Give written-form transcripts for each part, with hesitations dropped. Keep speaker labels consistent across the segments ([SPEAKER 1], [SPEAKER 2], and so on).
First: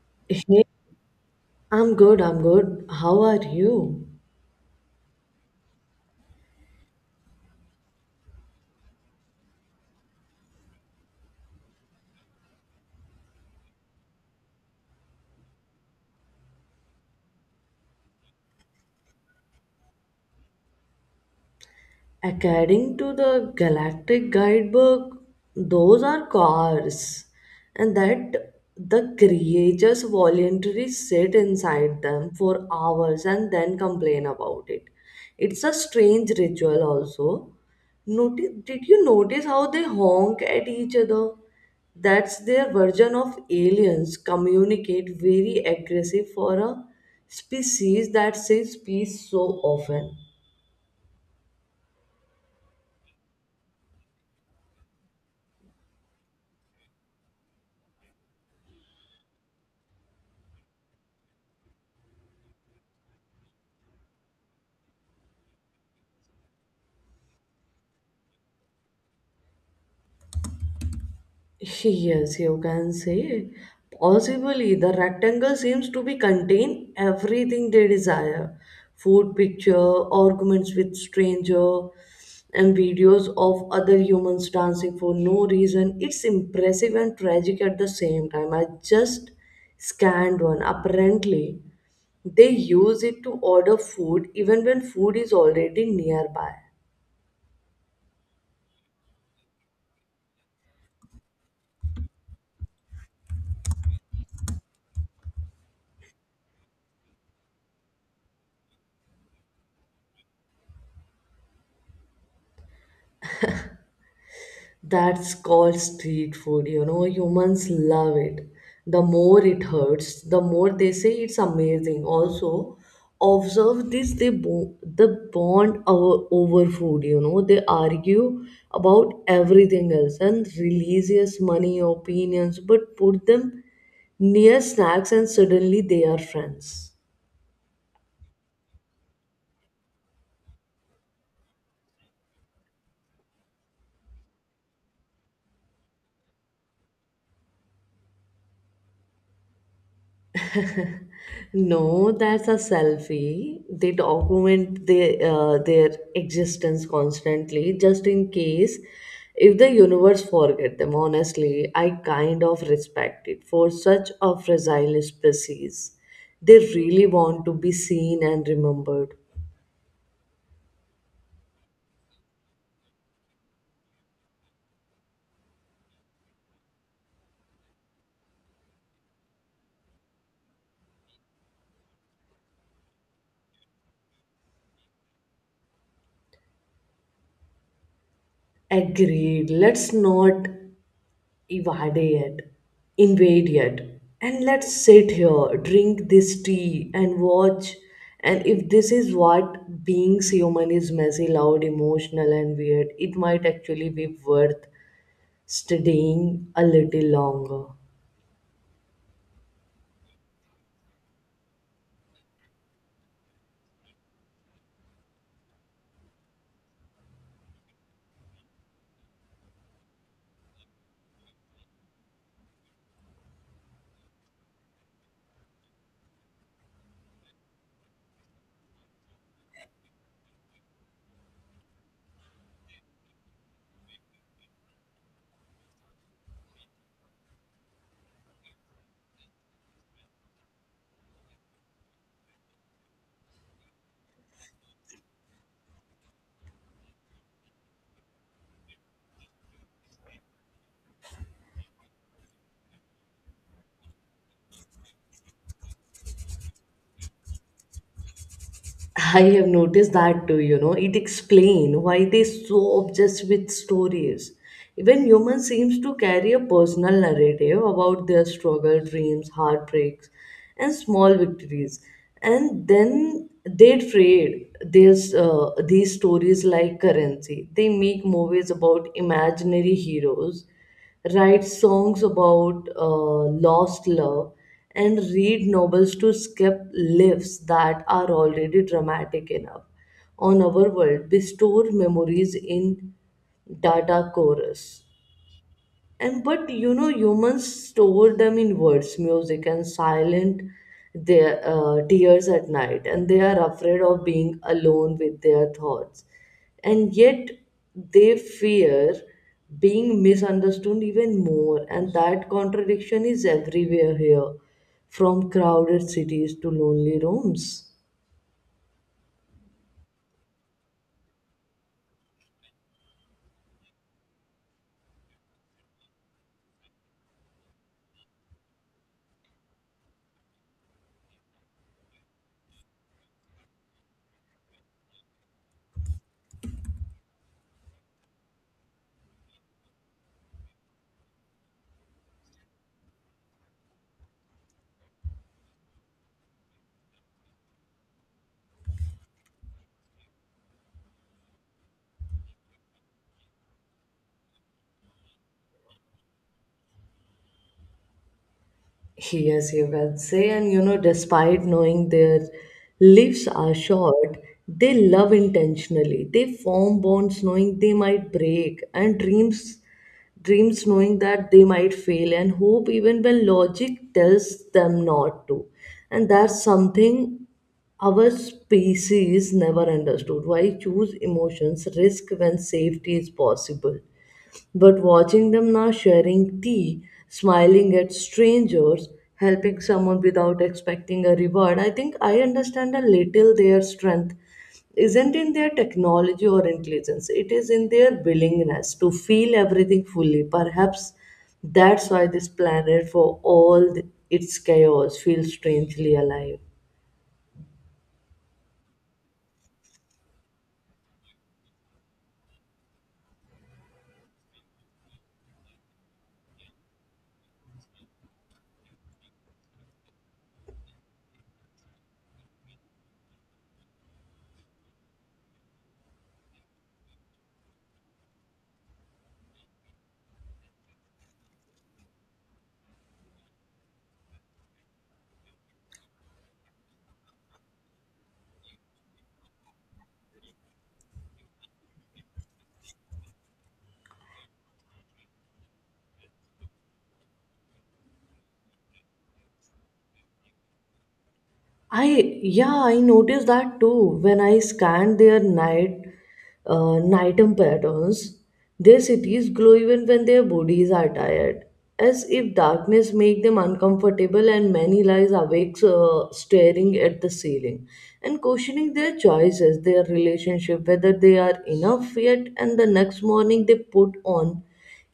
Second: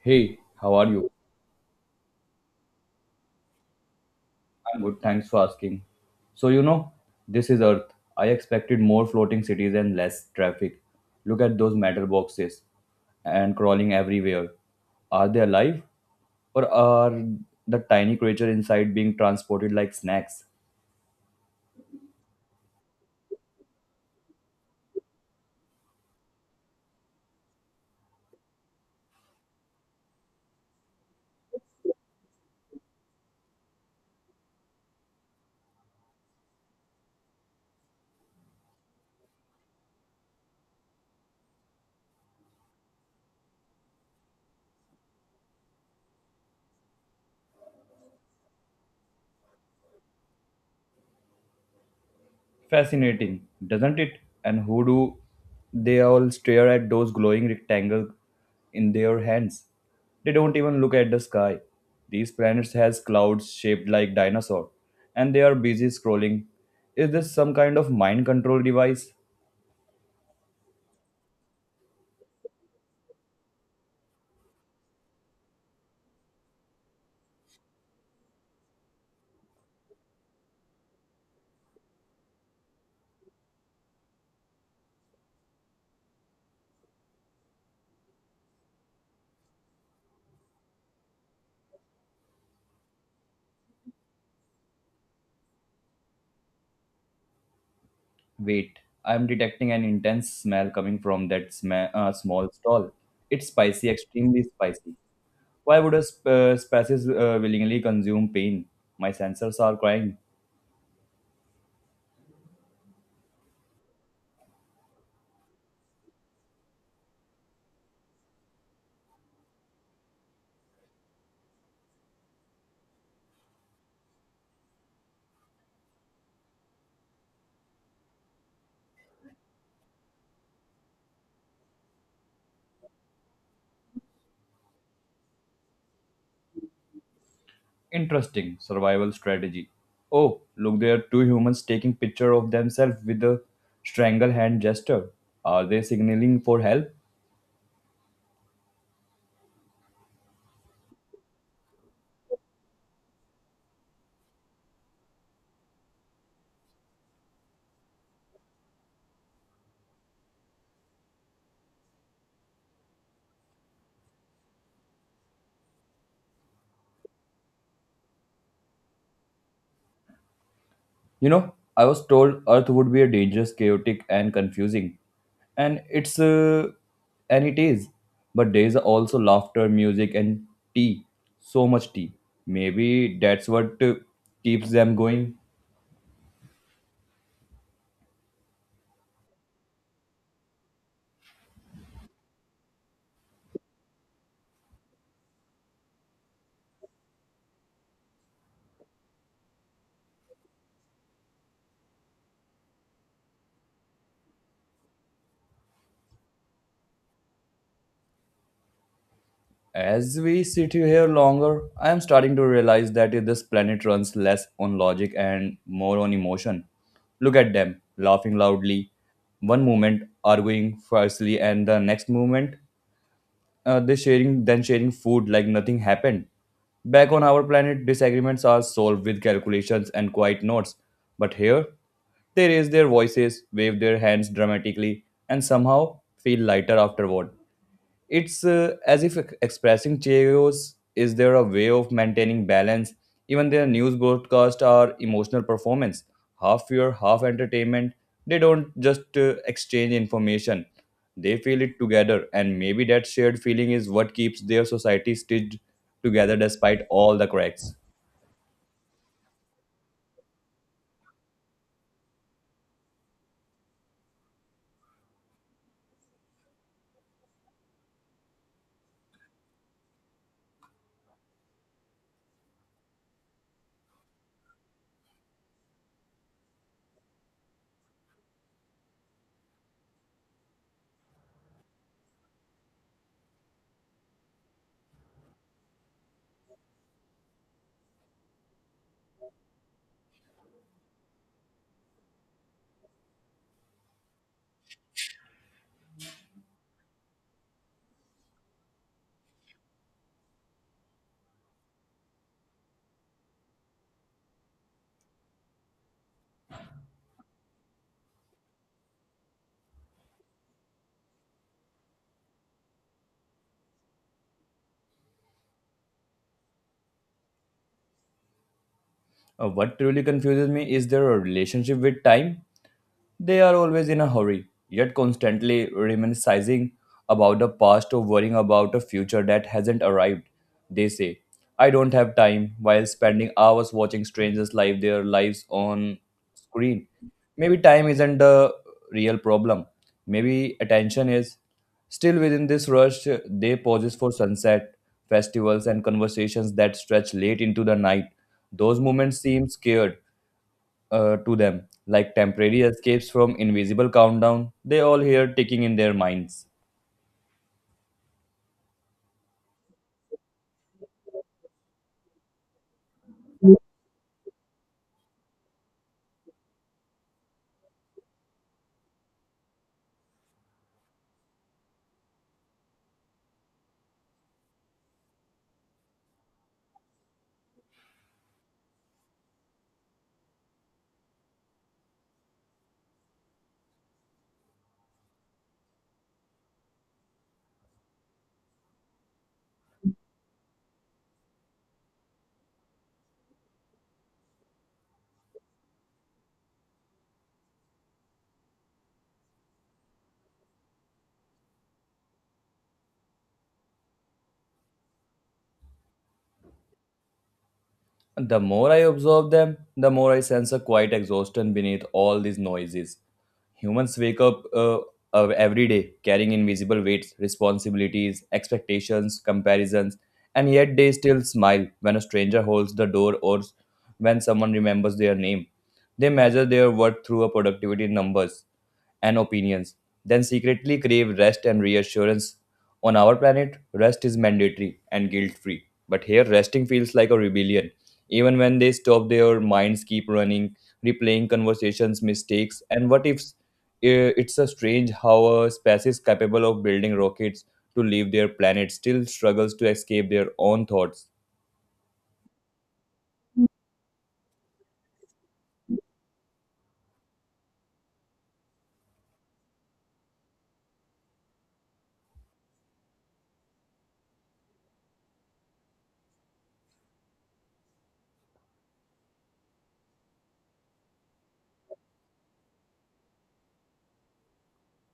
[SPEAKER 1] Hey,
[SPEAKER 2] Hey,
[SPEAKER 1] how are you?
[SPEAKER 2] I'm good, I'm good. How are you?
[SPEAKER 1] I'm good, thanks for asking. So, you know, this is Earth. I expected more floating cities and less traffic. Look at those matter boxes and crawling everywhere. Are they alive? Or are the tiny creature inside being transported like snacks?
[SPEAKER 2] According to the Galactic Guidebook, those are cars, and that the creatures voluntarily sit inside them for hours and then complain about it. It's a strange ritual, also. Did you notice how they honk at each other? That's their version of aliens communicate very aggressive for a species that says peace so often.
[SPEAKER 1] Fascinating, doesn't it? And who do they all stare at those glowing rectangles in their hands? They don't even look at the sky. These planets has clouds shaped like dinosaur, and they are busy scrolling. Is this some kind of mind control device?
[SPEAKER 2] Yes, you can say. Possibly, the rectangle seems to be contain everything they desire. Food picture, arguments with stranger, and videos of other humans dancing for no reason. It's impressive and tragic at the same time. I just scanned one. Apparently, they use it to order food even when food is already nearby.
[SPEAKER 1] Wait, I'm detecting an intense smell coming from that small stall. It's spicy, extremely spicy. Why would a species willingly consume pain? My sensors are crying.
[SPEAKER 2] That's called street food. Humans love it. The more it hurts, the more they say it's amazing. Also, observe this the bond over food. They argue about everything else and religious money, opinions, but put them near snacks and suddenly they are friends.
[SPEAKER 1] Interesting survival strategy. Oh, look there are two humans taking picture of themselves with a strangle hand gesture. Are they signaling for help?
[SPEAKER 2] No, that's a selfie. They document their existence constantly, just in case if the universe forget them. Honestly, I kind of respect it for such a fragile species. They really want to be seen and remembered.
[SPEAKER 1] You know, I was told Earth would be a dangerous, chaotic and confusing. And it's uh, and it is. But there is also laughter, music and tea. So much tea. Maybe that's what keeps them going.
[SPEAKER 2] Agreed. Let's not evade it, invade it, and let's sit here, drink this tea, and watch. And if this is what being human is messy, loud, emotional, and weird, it might actually be worth studying a little longer.
[SPEAKER 1] As we sit here longer, I am starting to realize that this planet runs less on logic and more on emotion. Look at them, laughing loudly, one moment arguing fiercely, and the next moment they sharing then sharing food like nothing happened. Back on our planet, disagreements are solved with calculations and quiet notes, but here they raise their voices, wave their hands dramatically, and somehow feel lighter afterward. It's as if expressing chaos. Is there a way of maintaining balance? Even their news broadcasts are emotional performance, half fear, half entertainment. They don't just exchange information; they feel it together, and maybe that shared feeling is what keeps their society stitched together despite all the cracks.
[SPEAKER 2] I have noticed that too, it explains why they so obsessed with stories. Even humans seems to carry a personal narrative about their struggle, dreams, heartbreaks, and small victories. And then they trade these stories like currency. They make movies about imaginary heroes write songs about lost love, and read novels to skip lives that are already dramatic enough. On our world, we store memories in data chorus and but humans store them in words music and silent their tears at night, and they are afraid of being alone with their thoughts, and yet they fear being misunderstood even more, and that contradiction is everywhere here, from crowded cities to lonely rooms.
[SPEAKER 1] What truly confuses me is their relationship with time. They are always in a hurry, yet constantly reminiscing about the past or worrying about a future that hasn't arrived. They say, I don't have time, while spending hours watching strangers live their lives on screen. Maybe time isn't the real problem. Maybe attention is. Still within this rush, they pauses for sunset, festivals, and conversations that stretch late into the night. Those moments seem scared to them, like temporary escapes from invisible countdown they all hear ticking in their minds.
[SPEAKER 2] Yes, you can say, and despite knowing their lives are short, they love intentionally. They form bonds knowing they might break, and dreams knowing that they might fail, and hope even when logic tells them not to. And that's something our species never understood. Why choose emotions, risk when safety is possible? But watching them now sharing tea, smiling at strangers, helping someone without expecting a reward, I think I understand a little their strength isn't in their technology or intelligence, it is in their willingness to feel everything fully. Perhaps that's why this planet, for all its chaos, feels strangely alive.
[SPEAKER 1] The more I observe them, the more I sense a quiet exhaustion beneath all these noises. Humans wake up every day carrying invisible weights, responsibilities, expectations, comparisons, and yet they still smile when a stranger holds the door or when someone remembers their name. They measure their worth through a productivity numbers and opinions, then secretly crave rest and reassurance. On our planet, rest is mandatory and guilt free. But here, resting feels like a rebellion. Even when they stop, their minds keep running, replaying conversations, mistakes, and what ifs. It's a strange how a species capable of building rockets to leave their planet still struggles to escape their own thoughts.
[SPEAKER 2] I noticed that too when I scanned their nighttime patterns. Their cities glow even when their bodies are tired, as if darkness make them uncomfortable. And many lies awakes, staring at the ceiling and questioning their choices, their relationship, whether they are enough yet. And the next morning, they put on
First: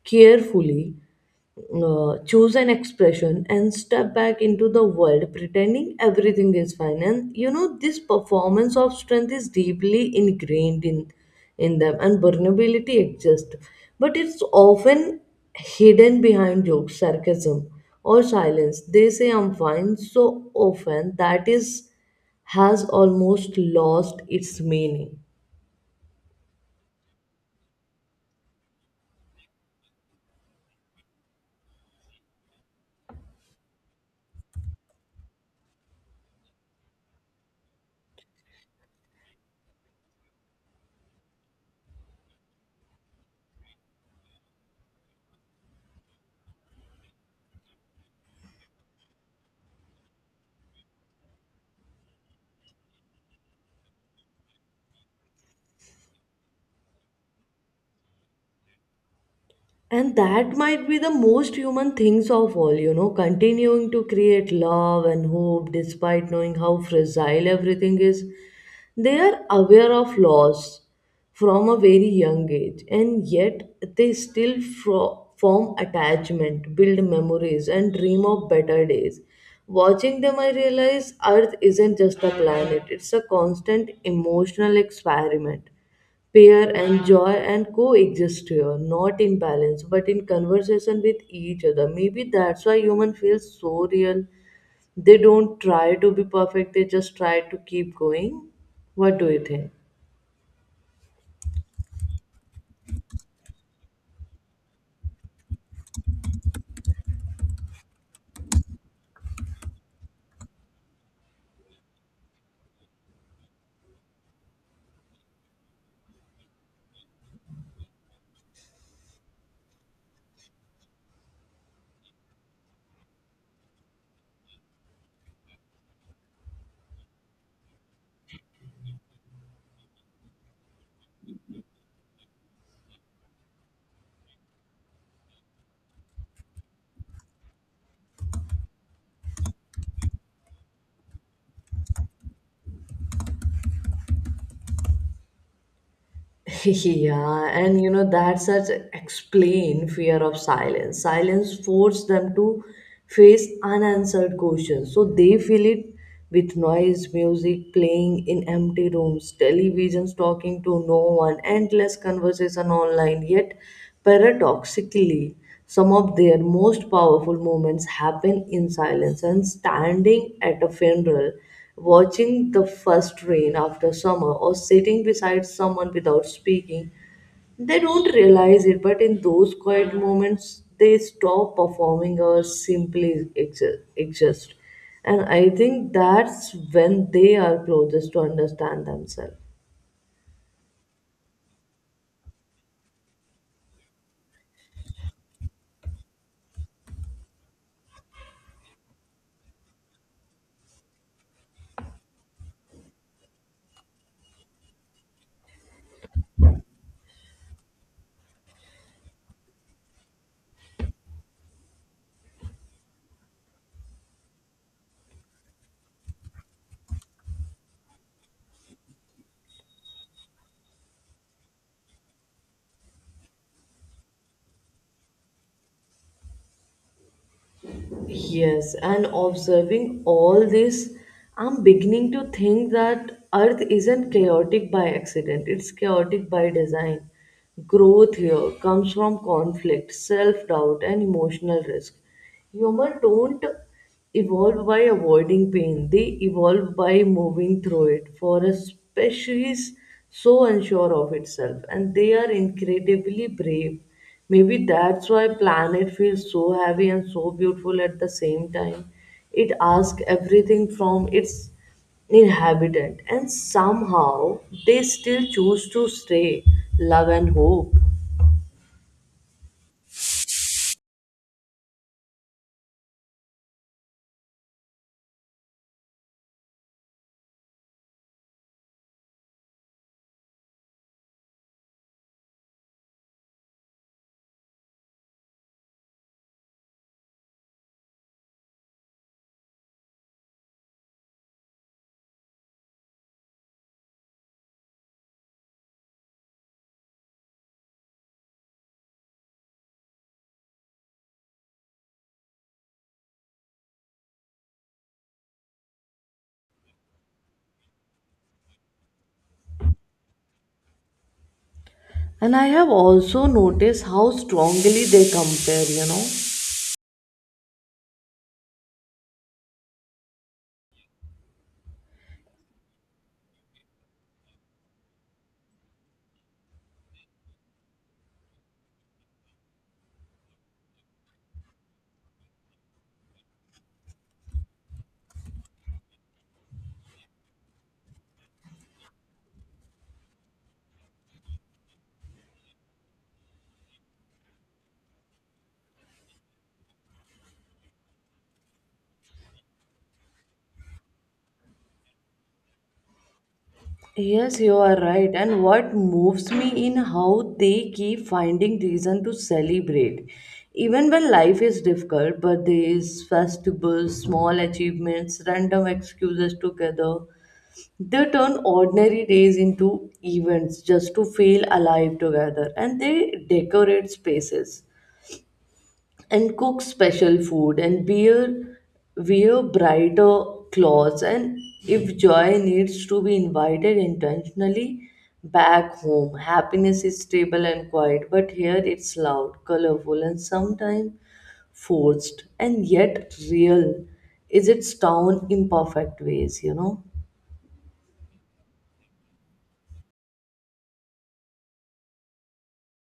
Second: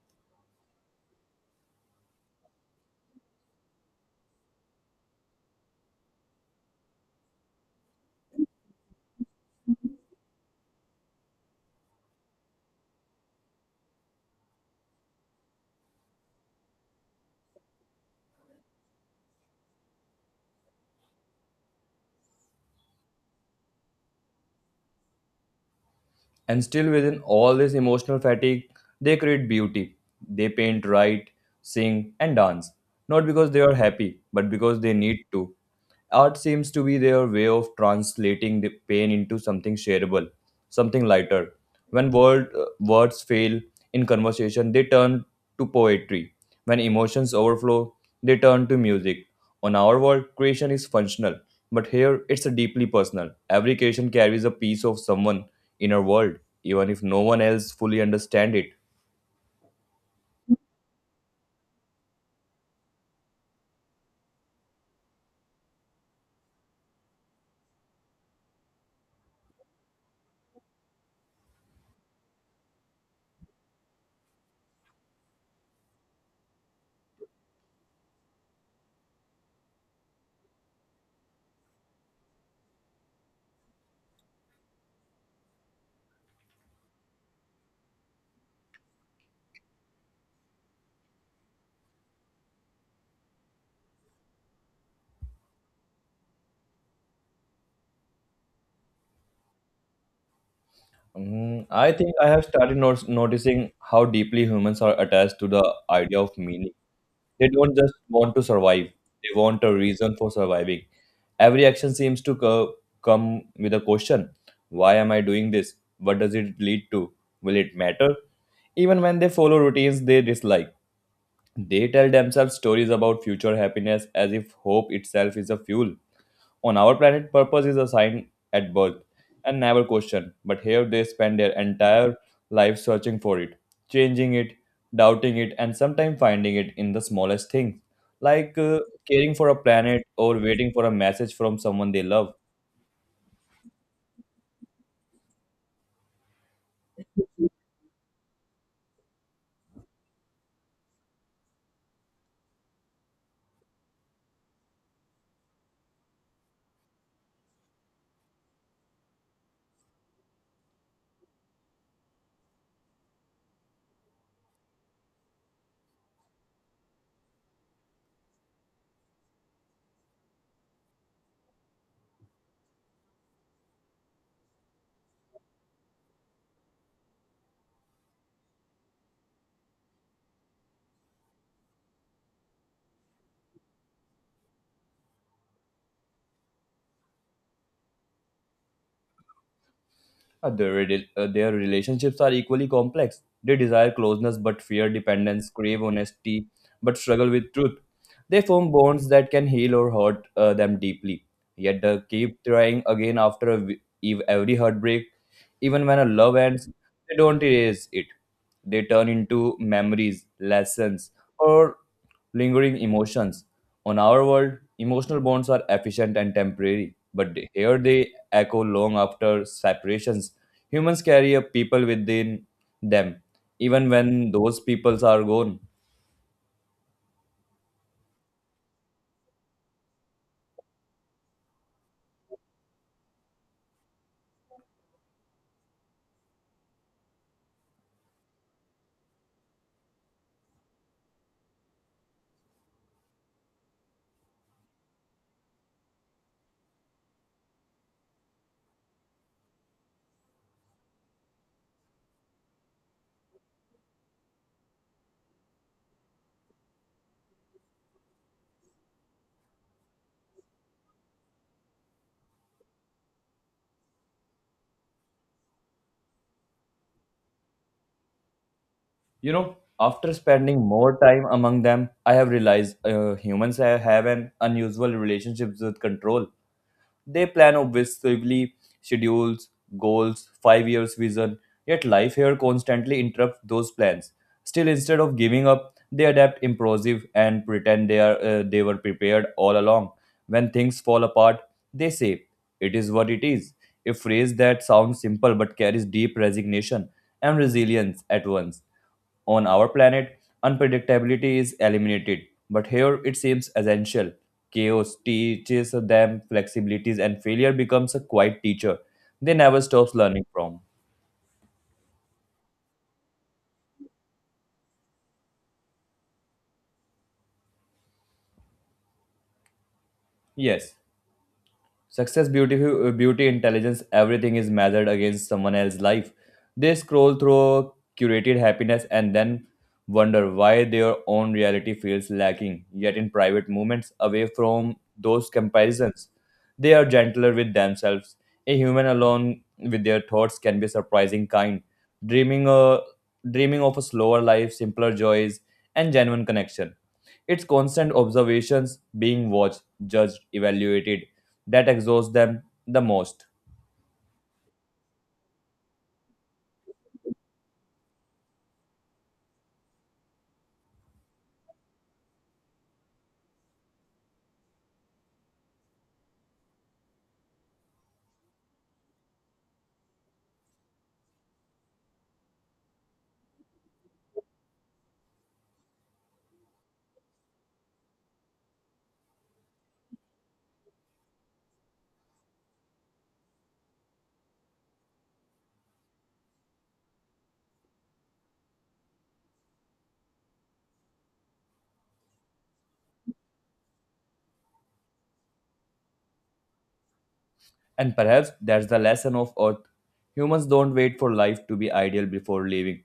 [SPEAKER 2] carefully choose an expression and step back into the world pretending everything is fine, and this performance of strength is deeply ingrained in them and vulnerability exists, but it's often hidden behind jokes sarcasm or silence. They say I'm fine so often that is has almost lost its meaning.
[SPEAKER 1] And still, within all this emotional fatigue, they create beauty. They paint, write, sing, and dance. Not because they are happy, but because they need to. Art seems to be their way of translating the pain into something shareable, something lighter. When words fail in conversation, they turn to poetry. When emotions overflow, they turn to music. On our world, creation is functional, but here it's a deeply personal. Every creation carries a piece of someone in our world, even if no one else fully understands it.
[SPEAKER 2] And that might be the most human things of all, continuing to create love and hope despite knowing how fragile everything is. They are aware of loss from a very young age, and yet they still form attachment, build memories, and dream of better days. Watching them, I realize Earth isn't just a planet, it's a constant emotional experiment pair enjoy and coexist here not in balance but in conversation with each other, maybe that's why human feels so real. They don't try to be perfect, they just try to keep going. What do you think?
[SPEAKER 1] Mm, I think I have started noticing how deeply humans are attached to the idea of meaning. They don't just want to survive, they want a reason for surviving. Every action seems to come with a question. Why am I doing this? What does it lead to? Will it matter? Even when they follow routines they dislike, they tell themselves stories about future happiness as if hope itself is a fuel. On our planet, purpose is assigned at birth and never questioned, but here they spend their entire life searching for it, changing it, doubting it, and sometimes finding it in the smallest things, like caring for a planet or waiting for a message from someone they love.
[SPEAKER 2] Yeah, and that's such explain fear of silence. Silence forced them to face unanswered questions, so they fill it with noise, music playing in empty rooms, televisions talking to no one, endless conversation online. Yet, paradoxically, some of their most powerful moments happen in silence. And standing at a funeral watching the first rain after summer or sitting beside someone without speaking, they don't realize it, but in those quiet moments they stop performing or simply exist, and I think that's when they are closest to understand themselves.
[SPEAKER 1] Their relationships are equally complex. They desire closeness but fear dependence, crave honesty but struggle with truth. They form bonds that can heal or hurt them deeply. Yet they keep trying again after every heartbreak. Even when a love ends, they don't erase it. They turn into memories, lessons, or lingering emotions. On our world, emotional bonds are efficient and temporary, but here they echo long after separations. Humans carry a people within them, even when those peoples are gone.
[SPEAKER 2] Yes, and observing all this, I'm beginning to think that Earth isn't chaotic by accident, it's chaotic by design. Growth here comes from conflict, self doubt, and emotional risk. Humans don't evolve by avoiding pain, they evolve by moving through it. For a species so unsure of itself, and they are incredibly brave. Maybe that's why planet feels so heavy and so beautiful at the same time. It asks everything from its inhabitant, and somehow they still choose to stay, love and hope.
[SPEAKER 1] You know, after spending more time among them, I have realized humans have an unusual relationship with control. They plan obsessively, schedules, goals, 5-year vision, yet life here constantly interrupts those plans. Still, instead of giving up, they adapt impulsive and pretend they were prepared all along. When things fall apart, they say, "It is what it is." A phrase that sounds simple but carries deep resignation and resilience at once. On our planet, unpredictability is eliminated, but here it seems essential. Chaos teaches them flexibilities, and failure becomes a quiet teacher they never stops learning from.
[SPEAKER 2] And I have also noticed how strongly they compare.
[SPEAKER 1] Yes. Success, beauty, intelligence, everything is measured against someone else's life. They scroll through curated happiness and then wonder why their own reality feels lacking. Yet, in private moments, away from those comparisons, they are gentler with themselves. A human alone with their thoughts can be surprising kind, dreaming, a, dreaming of a slower life, simpler joys, and genuine connection. It's constant observations, being watched, judged, evaluated, that exhausts them the most.
[SPEAKER 2] Yes, you are right. And what moves me in how they keep finding reason to celebrate. Even when life is difficult, birthdays, festivals, small achievements, random excuses together, they turn ordinary days into events just to feel alive together, and they decorate spaces and cook special food and wear brighter clothes. And if joy needs to be invited intentionally back home, happiness is stable and quiet, but here it's loud, colorful, and sometimes forced and yet real. Is its town imperfect ways?
[SPEAKER 1] And perhaps that's the lesson of Earth. Humans don't wait for life to be ideal before living.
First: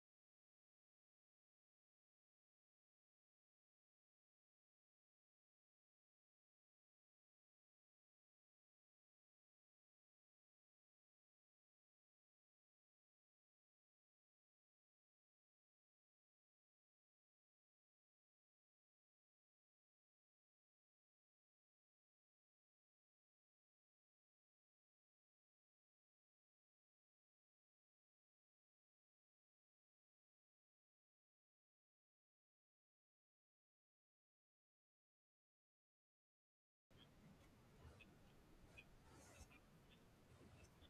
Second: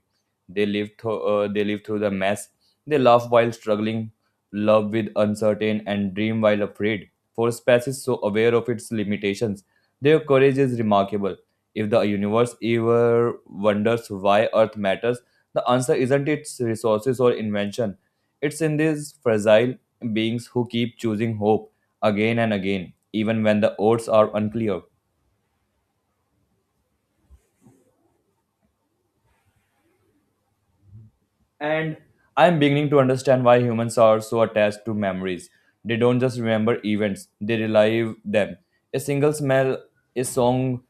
[SPEAKER 1] They live through the mess. They laugh while struggling, love with uncertain, and dream while afraid. For a species so aware of its limitations, their courage is remarkable. If the universe ever wonders why Earth matters, the answer isn't its resources or invention. It's in these fragile beings who keep choosing hope again and again, even when the odds are unclear. And I'm beginning to understand why humans are so attached to memories. They don't just remember events, they relive them. A single smell, a song,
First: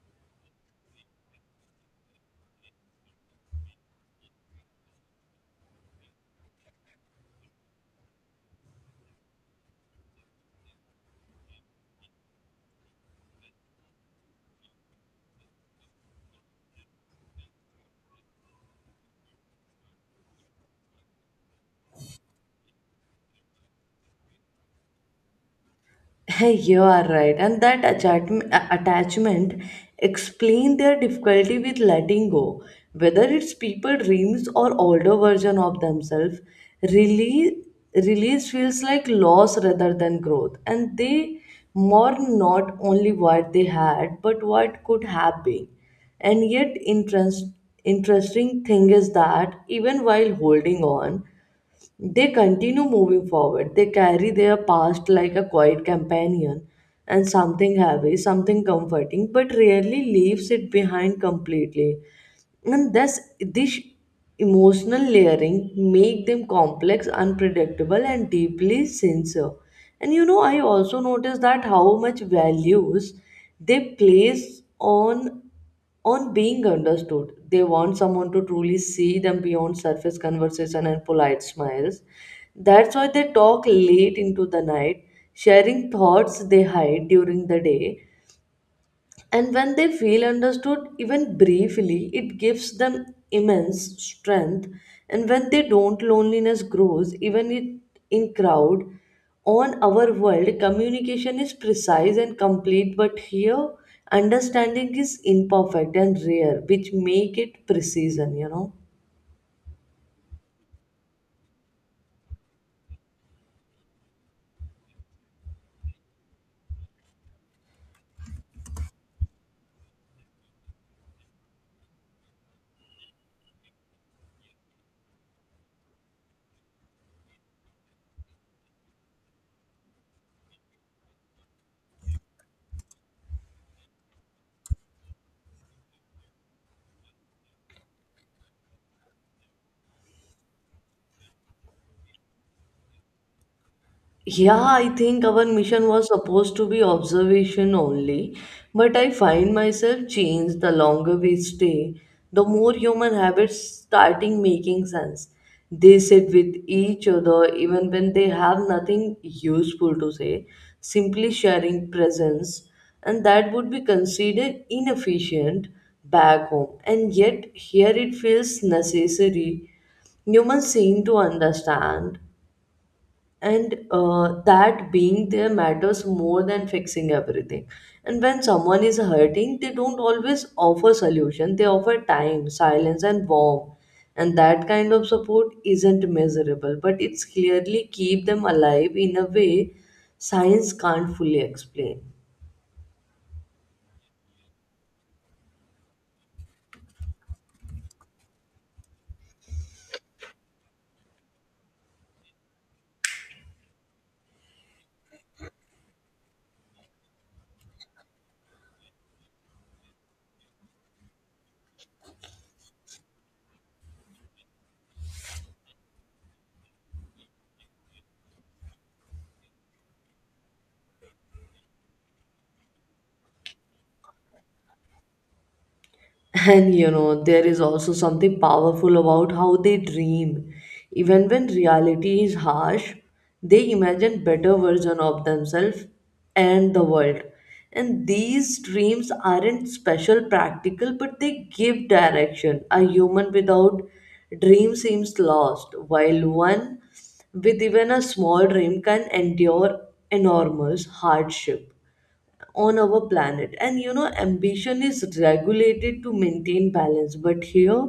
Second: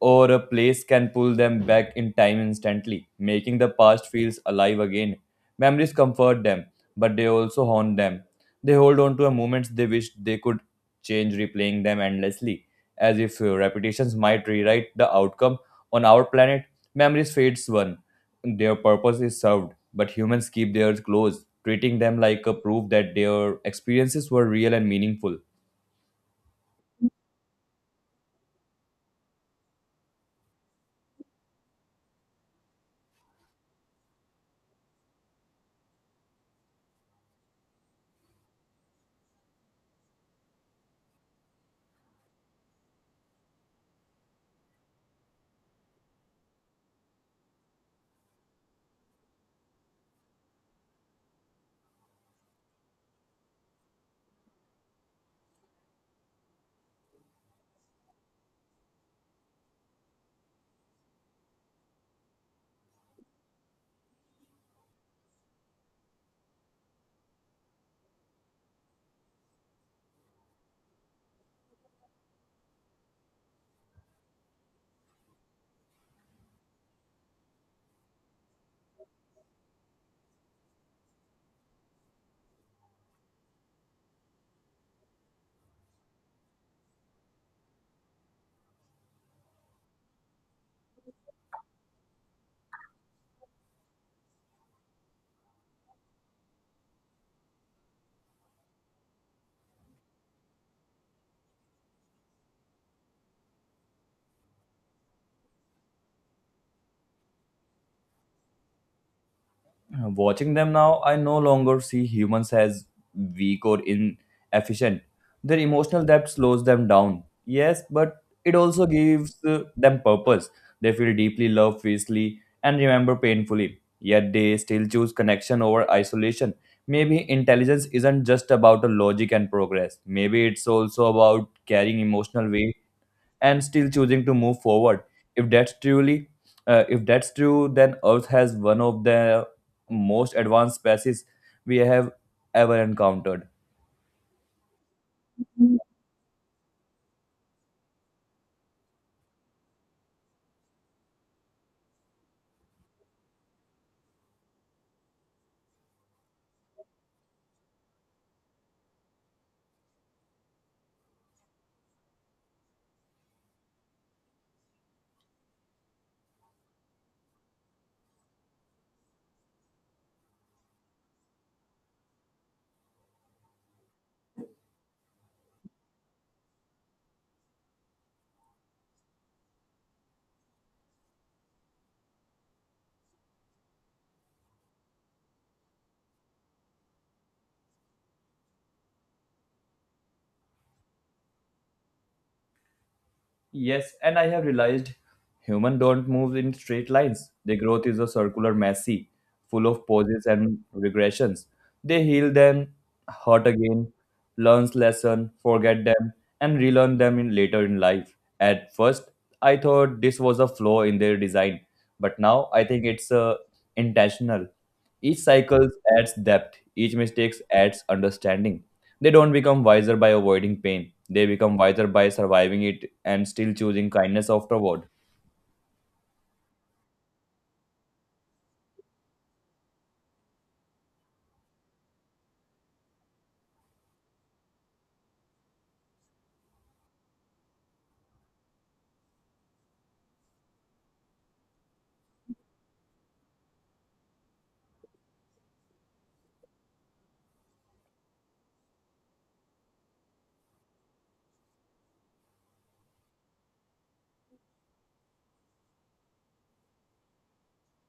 [SPEAKER 1] or a place can pull them back in time instantly, making the past feels alive again. Memories comfort them, but they also haunt them. They hold on to moments they wish they could change, replaying them endlessly, as if repetitions might rewrite the outcome on our planet. Memories fades one their purpose is served, but humans keep theirs close, treating them like a proof that their experiences were real and meaningful.
[SPEAKER 2] You are right. And that attachment explain their difficulty with letting go. Whether it's people dreams or older version of themselves, release, release feels like loss rather than growth. And they mourn not only what they had, but what could have been. And yet, interesting thing is that even while holding on, they continue moving forward. They carry their past like a quiet companion and something heavy, something comforting, but rarely leaves it behind completely. And thus, this emotional layering make them complex, unpredictable, and deeply sincere. And I also noticed that how much values they place on being understood. They want someone to truly see them beyond surface conversation and polite smiles. That's why they talk late into the night, sharing thoughts they hide during the day, and when they feel understood, even briefly, it gives them immense strength. And when they don't, loneliness grows, in crowd. On our world, communication is precise and complete, but here, understanding is imperfect and rare, which make it precision.
[SPEAKER 1] Watching them now, I no longer see humans as weak or inefficient. Their emotional depth slows them down. Yes, but it also gives them purpose. They feel deeply love fiercely and remember painfully. Yet they still choose connection over isolation. Maybe intelligence isn't just about the logic and progress. Maybe it's also about carrying emotional weight and still choosing to move forward. if that's truly if that's true, then earth has one of the most advanced species we have ever encountered.
[SPEAKER 2] Yeah, I think our mission was supposed to be observation only, but I find myself change the longer we stay, the more human habits starting making sense. They sit with each other even when they have nothing useful to say, simply sharing presence, and that would be considered inefficient back home. And yet here it feels necessary. Humans seem to understand and that being there matters more than fixing everything, and when someone is hurting they don't always offer solution, they offer time silence and warmth, and that kind of support isn't measurable but it's clearly keep them alive in a way science can't fully explain.
[SPEAKER 1] Yes, and I have realized humans don't move in straight lines. Their growth is a circular messy, full of pauses and regressions. They heal them, hurt again, learns lesson, forget them, and relearn them in later in life. At first, I thought this was a flaw in their design, but now I think it's intentional. Each cycle adds depth, each mistake adds understanding. They don't become wiser by avoiding pain, they become wiser by surviving it and still choosing kindness afterward.
[SPEAKER 2] And there is also something powerful about how they dream. Even when reality is harsh, they imagine better version of themselves and the world. And these dreams aren't special practical, but they give direction. A human without dream seems lost, while one with even a small dream can endure enormous hardship on our planet, and ambition is regulated to maintain balance, but here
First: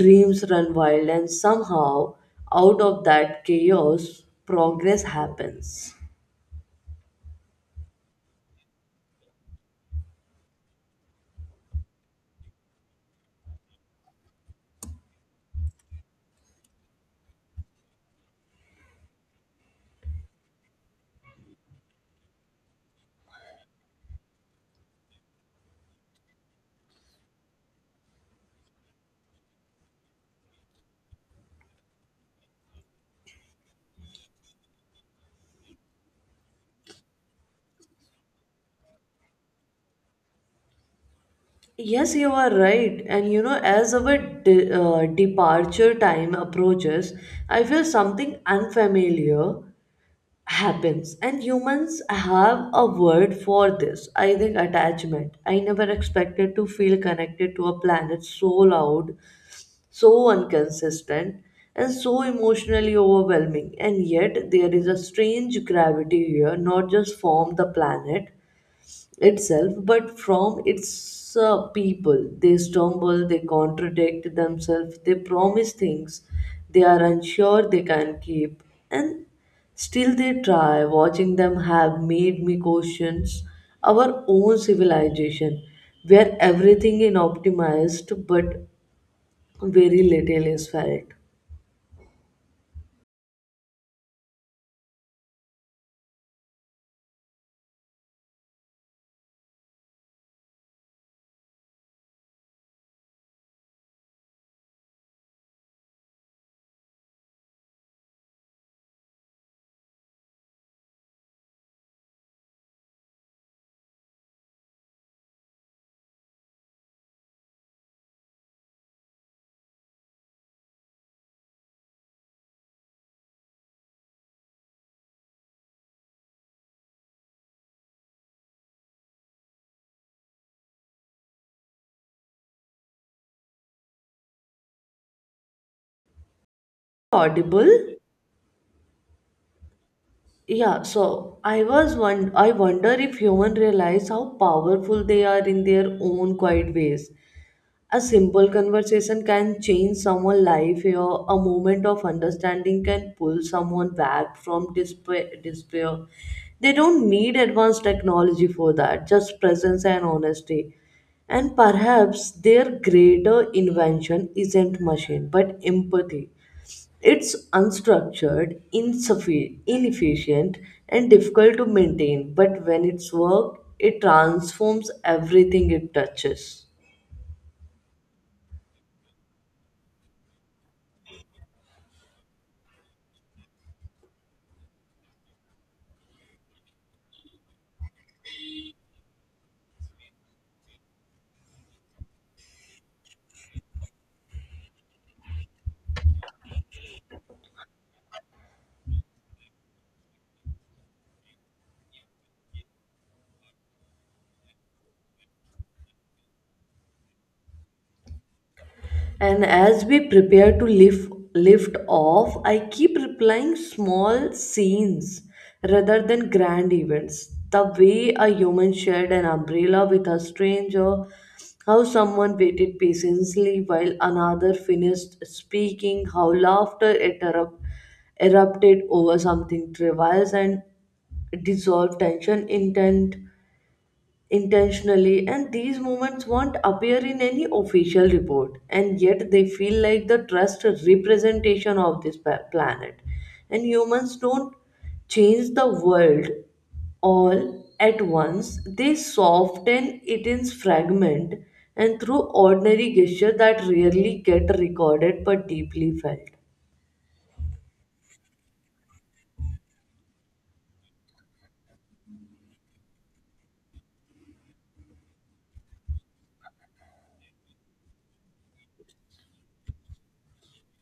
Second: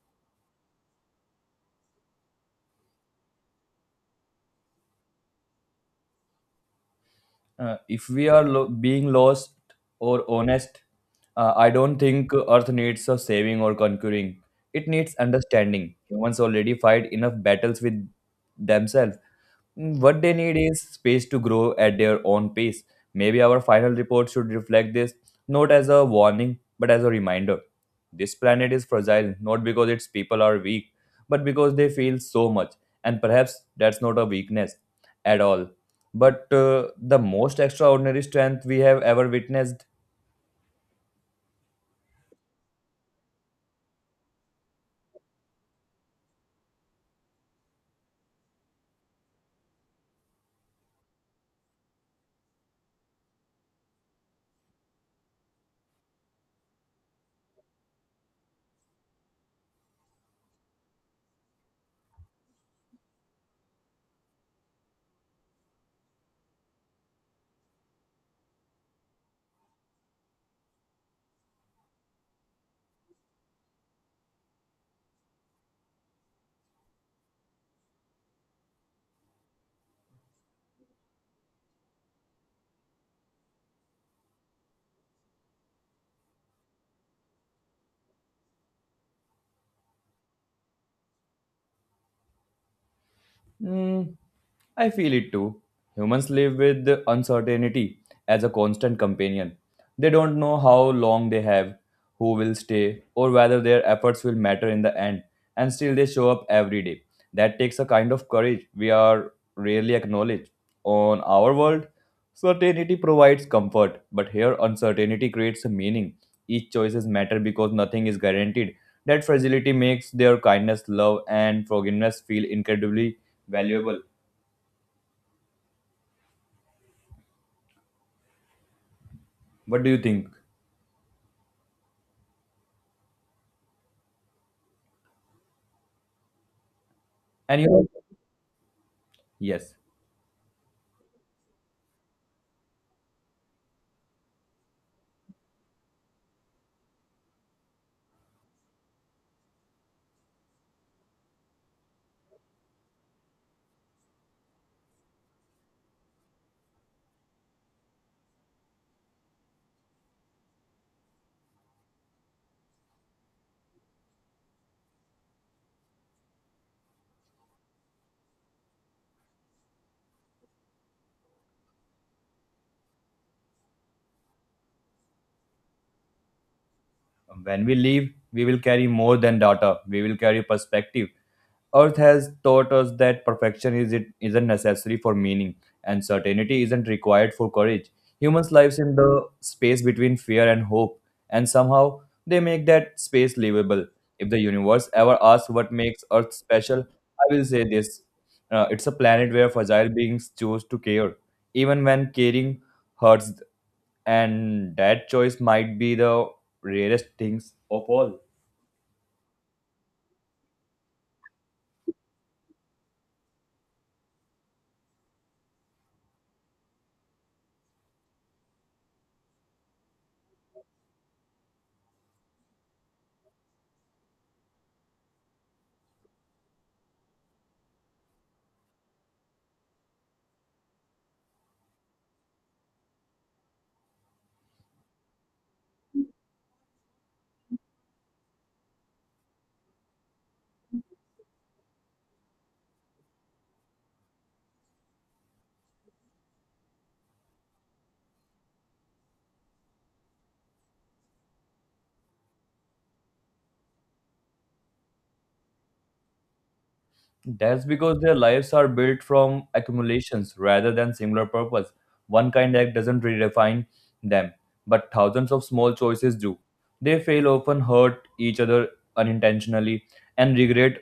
[SPEAKER 2] dreams run wild and somehow out of that chaos progress happens.
[SPEAKER 1] If we are being lost or honest, I don't think Earth needs a saving or conquering. It needs understanding. Humans already fight enough battles with themselves. Mm, what they need is space to grow at their own pace. Maybe our final report should reflect this, not as a warning, but as a reminder. This planet is fragile, not because its people are weak, but because they feel so much. And perhaps that's not a weakness at all, but the most extraordinary strength we have ever witnessed.
[SPEAKER 2] Yes you are right, and as our departure time approaches I feel something unfamiliar happens and humans have a word for this I think attachment. I never expected to feel connected to a planet so loud, so inconsistent, and so emotionally overwhelming. And yet, there is a strange gravity here, not just from the planet itself, but from its people. They stumble, they contradict themselves, they promise things they are unsure they can keep, and still they try. Watching them have made me question our own civilization, where everything is optimized but very little is felt.
[SPEAKER 1] Mm, I feel it too. Humans live with uncertainty as a constant companion. They don't know how long they have, who will stay, or whether their efforts will matter in the end, and still they show up every day. That takes a kind of courage we are rarely acknowledged. On our world, certainty provides comfort, but here uncertainty creates a meaning. Each choices matter because nothing is guaranteed. That fragility makes their kindness, love, and forgiveness feel incredibly valuable. What do you think? And you
[SPEAKER 2] Audible?
[SPEAKER 1] know, yes,
[SPEAKER 2] Yeah, so I was one I wonder if humans realize how powerful they are in their own quiet ways. A simple conversation can change someone's life, or a moment of understanding can pull someone back from despair. They don't need advanced technology for that, just presence and honesty. And perhaps their greater invention isn't machine but empathy. It's unstructured, inefficient, and difficult to maintain, but when it's worked, it transforms everything it touches.
[SPEAKER 1] when we leave, we will carry more than data. We will carry perspective. Earth has taught us that perfection is it isn't necessary for meaning, and certainty isn't required for courage. Humans' lives in the space between fear and hope, and somehow they make that space livable. If the universe ever asks what makes Earth special, I will say this: it's a planet where fragile beings choose to care, even when caring hurts, and that choice might be the rarest things.
[SPEAKER 2] And as we prepare to lift off, I keep replying small scenes rather than grand events. The way a human shared an umbrella with a stranger, how someone waited patiently while another finished speaking, how erupted over something trivial and dissolved tension intent intentionally. And these moments won't appear in any official report, and yet they feel like the trust representation of this planet. And humans don't change the world all at once, they soften it in fragment, and through ordinary gesture that rarely get recorded but deeply felt.
[SPEAKER 1] That's because their lives are built from accumulations rather than singular purpose. One kind act doesn't redefine them, but thousands of small choices do. They fail, often hurt each other unintentionally, and regret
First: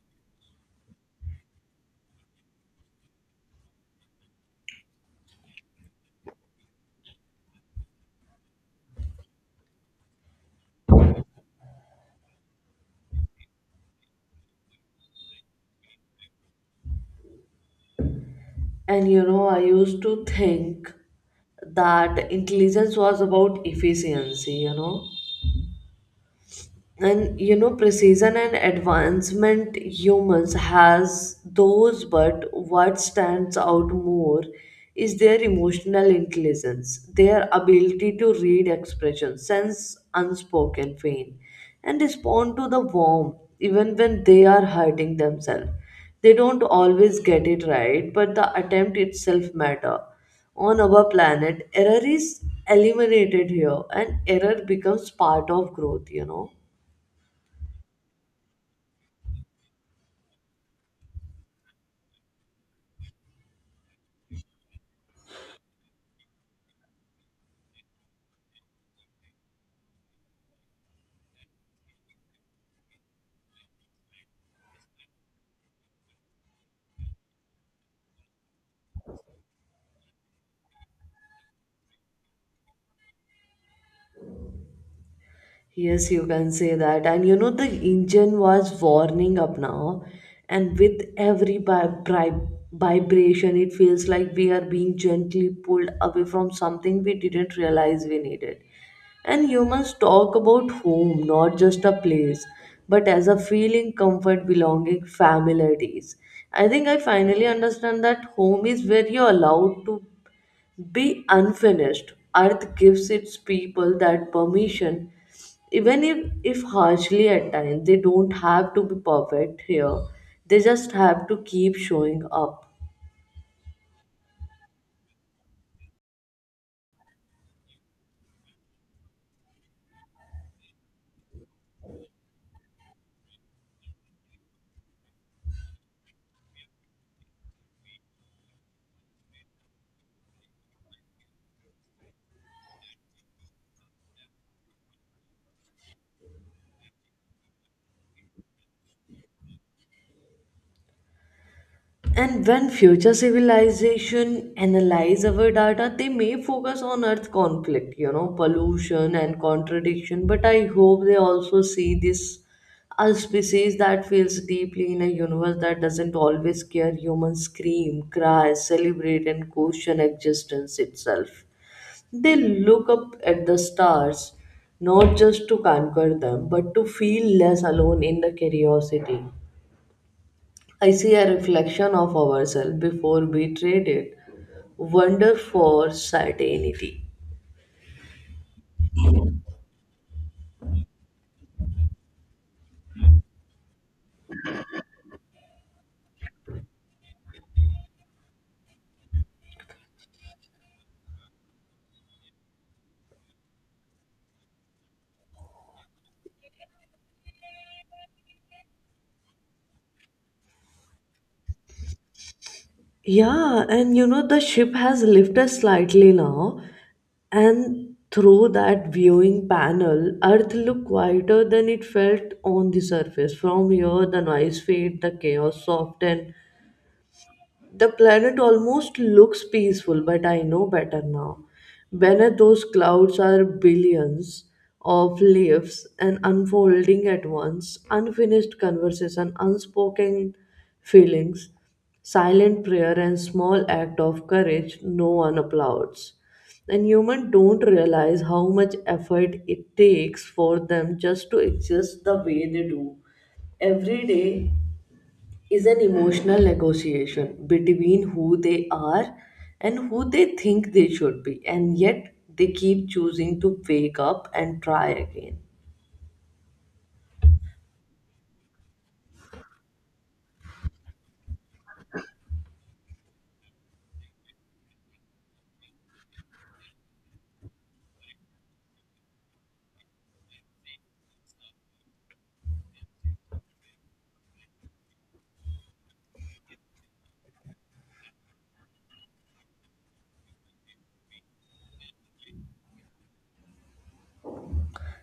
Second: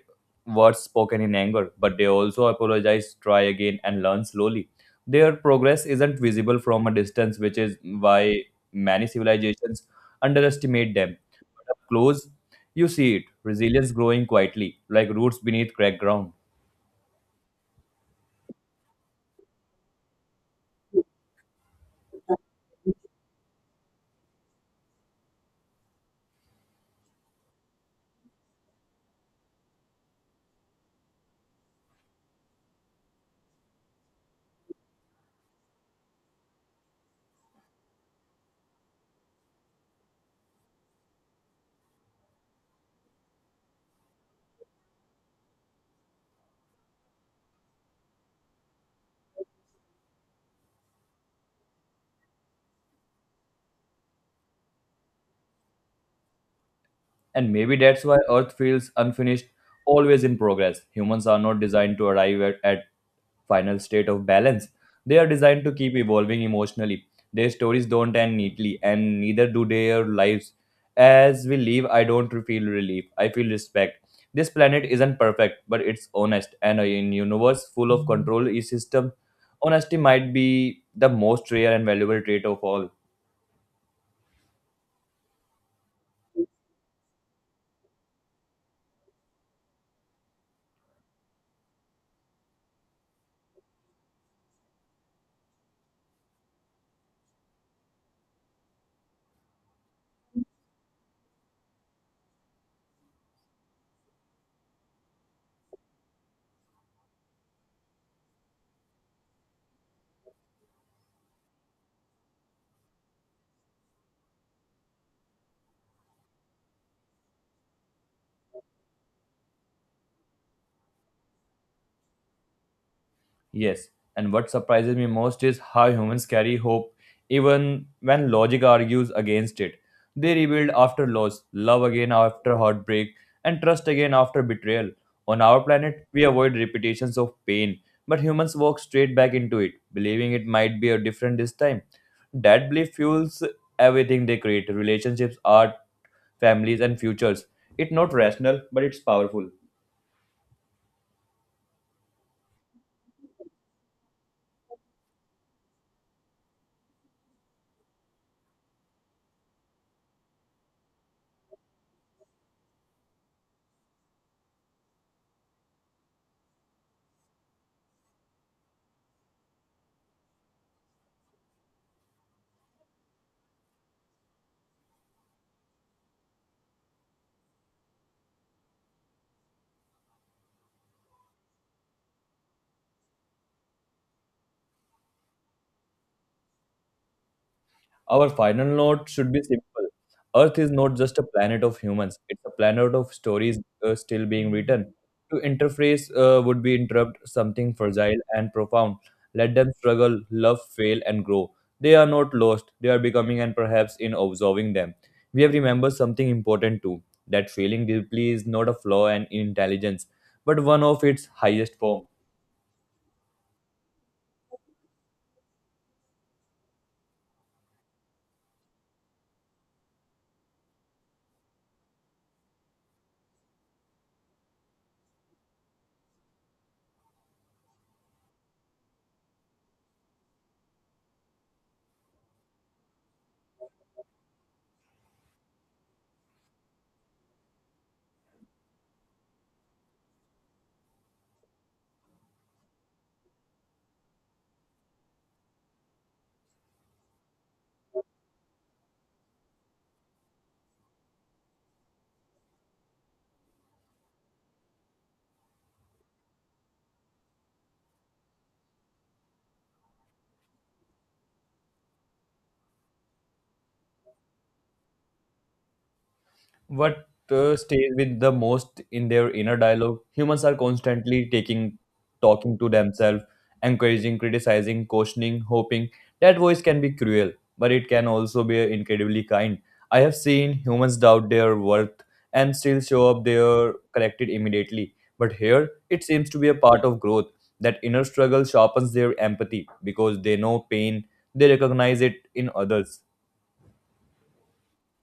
[SPEAKER 1] words spoken in anger, but they also apologize, try again, and learn slowly. Their progress isn't visible from a distance, which is why many civilizations underestimate them. But up close, you see it resilience growing quietly, like roots beneath cracked ground.
[SPEAKER 2] And you know i used to think that intelligence was about efficiency, and precision and advancement. Humans has those, but what stands out more is their emotional intelligence, their ability to read expression, sense unspoken pain, and respond to the warmth even when they are hurting themselves. They don't always get it right, but the attempt itself matter. On our planet error is eliminated, here and error becomes part of growth.
[SPEAKER 1] And maybe that's why Earth feels unfinished, always in progress. Humans are not designed to arrive at final state of balance. They are designed to keep evolving emotionally. Their stories don't end neatly, and neither do their lives. As we leave, I don't feel relief. I feel respect. This planet isn't perfect, but it's honest, and in universe full of control systems, honesty might be the most rare and valuable trait of all.
[SPEAKER 2] Yes, you can say that. The engine was warning up now, and with every vibration, it feels like we are being gently pulled away from something we didn't realize we needed. And humans talk about home, not just a place, but as a feeling, comfort, belonging, familiarities. I think I finally understand that home is where you're allowed to be unfinished. Earth gives its people that permission, even if harshly at times. They don't have to be perfect here, they just have to keep showing up.
[SPEAKER 1] Yes, and what surprises me most is how humans carry hope even when logic argues against it. They rebuild after loss, love again after heartbreak, and trust again after betrayal. On our planet, we avoid repetitions of pain, but humans walk straight back into it, believing it might be a different this time. That belief fuels everything they create relationships, art, families, and futures. It's not rational, but it's powerful.
[SPEAKER 2] And when future civilization analyze our data, they may focus on earth conflict, pollution and contradiction. But I hope they also see this, a species that feels deeply in a universe that doesn't always care. Humans scream, cry, celebrate, and question existence itself. They look up at the stars, not just to conquer them, but to feel less alone in the curiosity. I see a reflection of ourselves before we trade it. Wonder for certainty.
[SPEAKER 1] Our final note should be simple. Earth is not just a planet of humans, it's a planet of stories still being written. To interface would be interrupt something fragile and profound. Let them struggle, love, fail, and grow. They are not lost, they are becoming, and perhaps in observing them. We have remembered something important too, that feeling deeply is not a flaw in intelligence, but one of its highest forms.
[SPEAKER 2] Yeah, the ship has lifted slightly now, and through that viewing panel, Earth looked quieter than it felt on the surface. From here, the noise fade, the chaos softened, the planet almost looks peaceful, but I know better now. Beneath those clouds are billions of leaves and unfolding at once, unfinished conversation, unspoken feelings, silent prayer, and small act of courage no one applauds. And humans don't realize how much effort it takes for them just to exist the way they do. Every day is an emotional negotiation between who they are and who they think they should be, and yet they keep choosing to wake up and try again.
[SPEAKER 1] What stays with the most in their inner dialogue? Humans are constantly talking to themselves, encouraging, criticizing, cautioning, hoping. That voice can be cruel, but it can also be incredibly kind. I have seen humans doubt their worth and still show up there corrected immediately. But here, it seems to be a part of growth. That inner struggle sharpens their empathy because they know pain, they recognize it in others.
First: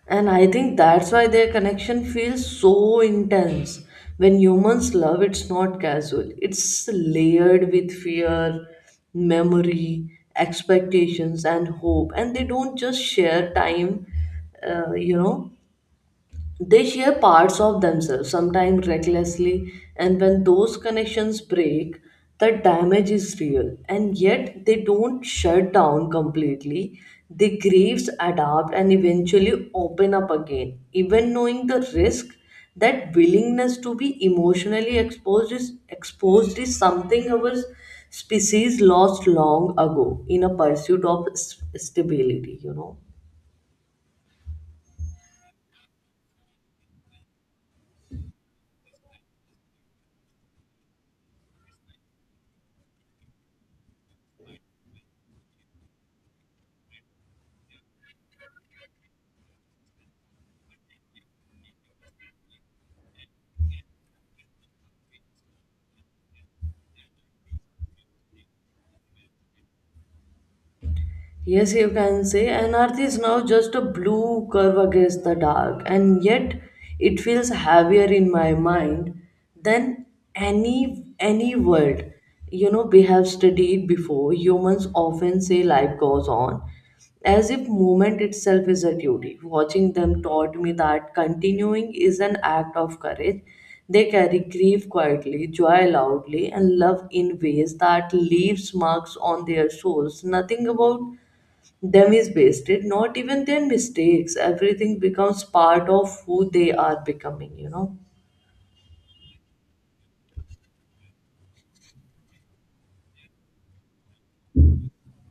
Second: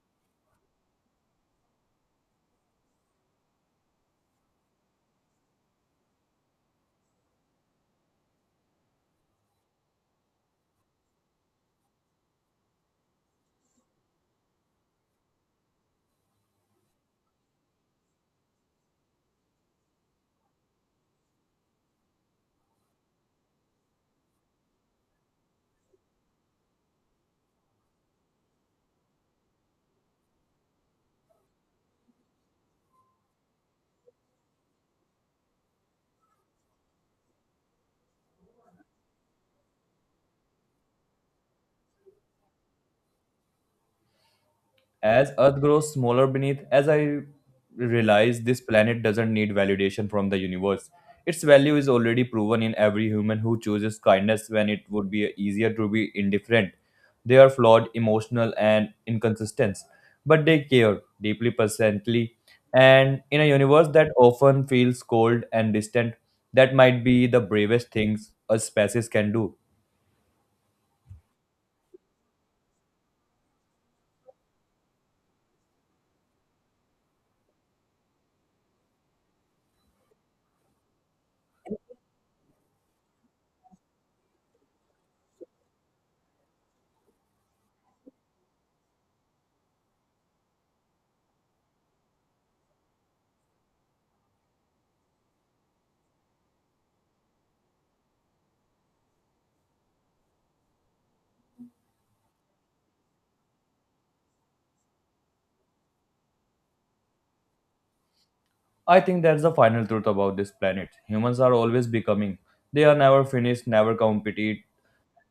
[SPEAKER 2] And I think that's why their connection feels so intense. When humans love, it's not casual, it's layered with fear, memory, expectations, and hope. And they don't just share time, uh, you know, they share parts of themselves, sometimes recklessly, and when those connections break, the damage is real. And yet, they don't shut down completely. They grieve, adapt, and eventually open up again. Even knowing the risk, that willingness to be emotionally exposed is something our species lost long ago in a pursuit of stability, you know.
[SPEAKER 1] As Earth grows smaller beneath, as I realize this planet doesn't need validation from the universe. Its value is already proven in every human who chooses kindness when it would be easier to be indifferent. They are flawed, emotional, and inconsistent, but they care deeply, presently. And in a universe that often feels cold and distant, that might be the bravest things a species can do.
[SPEAKER 2] Yes, you can say. And Earth is now just a blue curve against the dark, and yet it feels heavier in my mind than any world. You know, we have studied before. Humans often say life goes on, as if movement itself is a duty. Watching them taught me that continuing is an act of courage. They carry grief quietly, joy loudly, and love in ways that leaves marks on their souls. Nothing about them is wasted, not even their mistakes. Everything becomes part of who they are becoming, you know.
[SPEAKER 1] I think that's the final truth about this planet. Humans are always becoming. They are never finished, never completed,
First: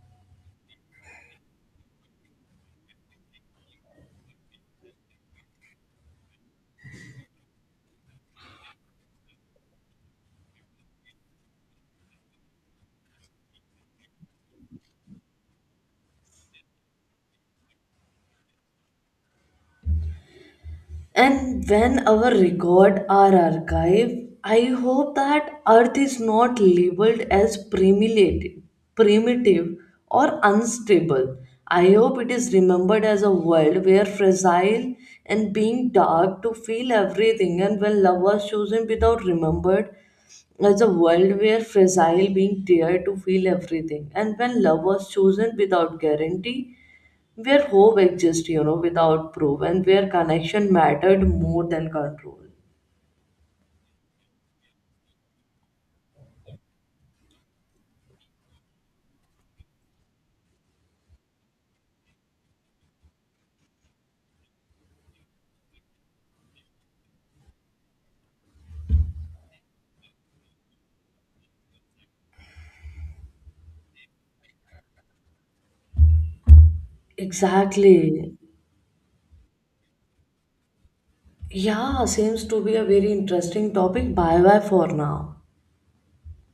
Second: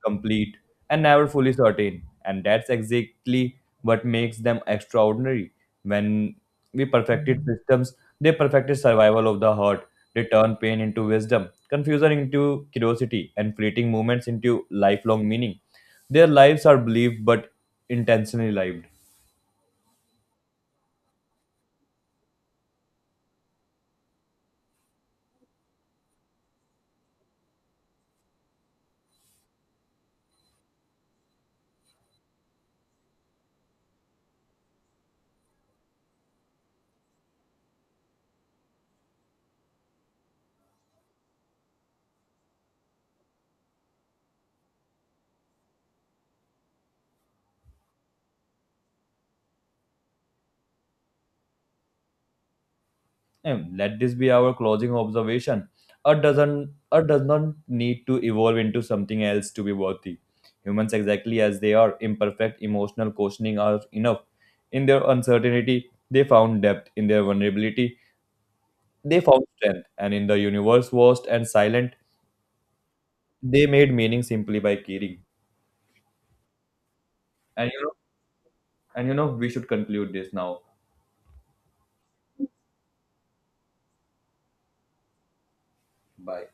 [SPEAKER 1] complete, and never fully certain. And that's exactly what makes them extraordinary. When we perfected systems, they perfected survival of the heart. They turned pain into wisdom, confusion into curiosity, and fleeting moments into lifelong meaning. Their lives are believed but intentionally lived.
[SPEAKER 2] And when our record are archived, I hope that Earth is not labeled as primitive or unstable. I hope it is remembered as a world where fragile and being dark to feel everything, and when love was chosen without remembered as a world where fragile being dared to feel everything, and when love was chosen without guarantee, where hope exists, you know, without proof, and where connection mattered more than control.
[SPEAKER 1] And let this be our closing observation. Art does not need to evolve into something else to be worthy. Humans exactly as they are, imperfect, emotional, questioning are enough. In their uncertainty, they found depth. In their vulnerability, they found strength. And in the universe vast and silent, they made meaning simply by caring. And you know,
[SPEAKER 2] Exactly.
[SPEAKER 1] we should conclude this now.
[SPEAKER 2] Yeah, seems to be a very interesting topic. Bye bye for now.
[SPEAKER 1] Bye.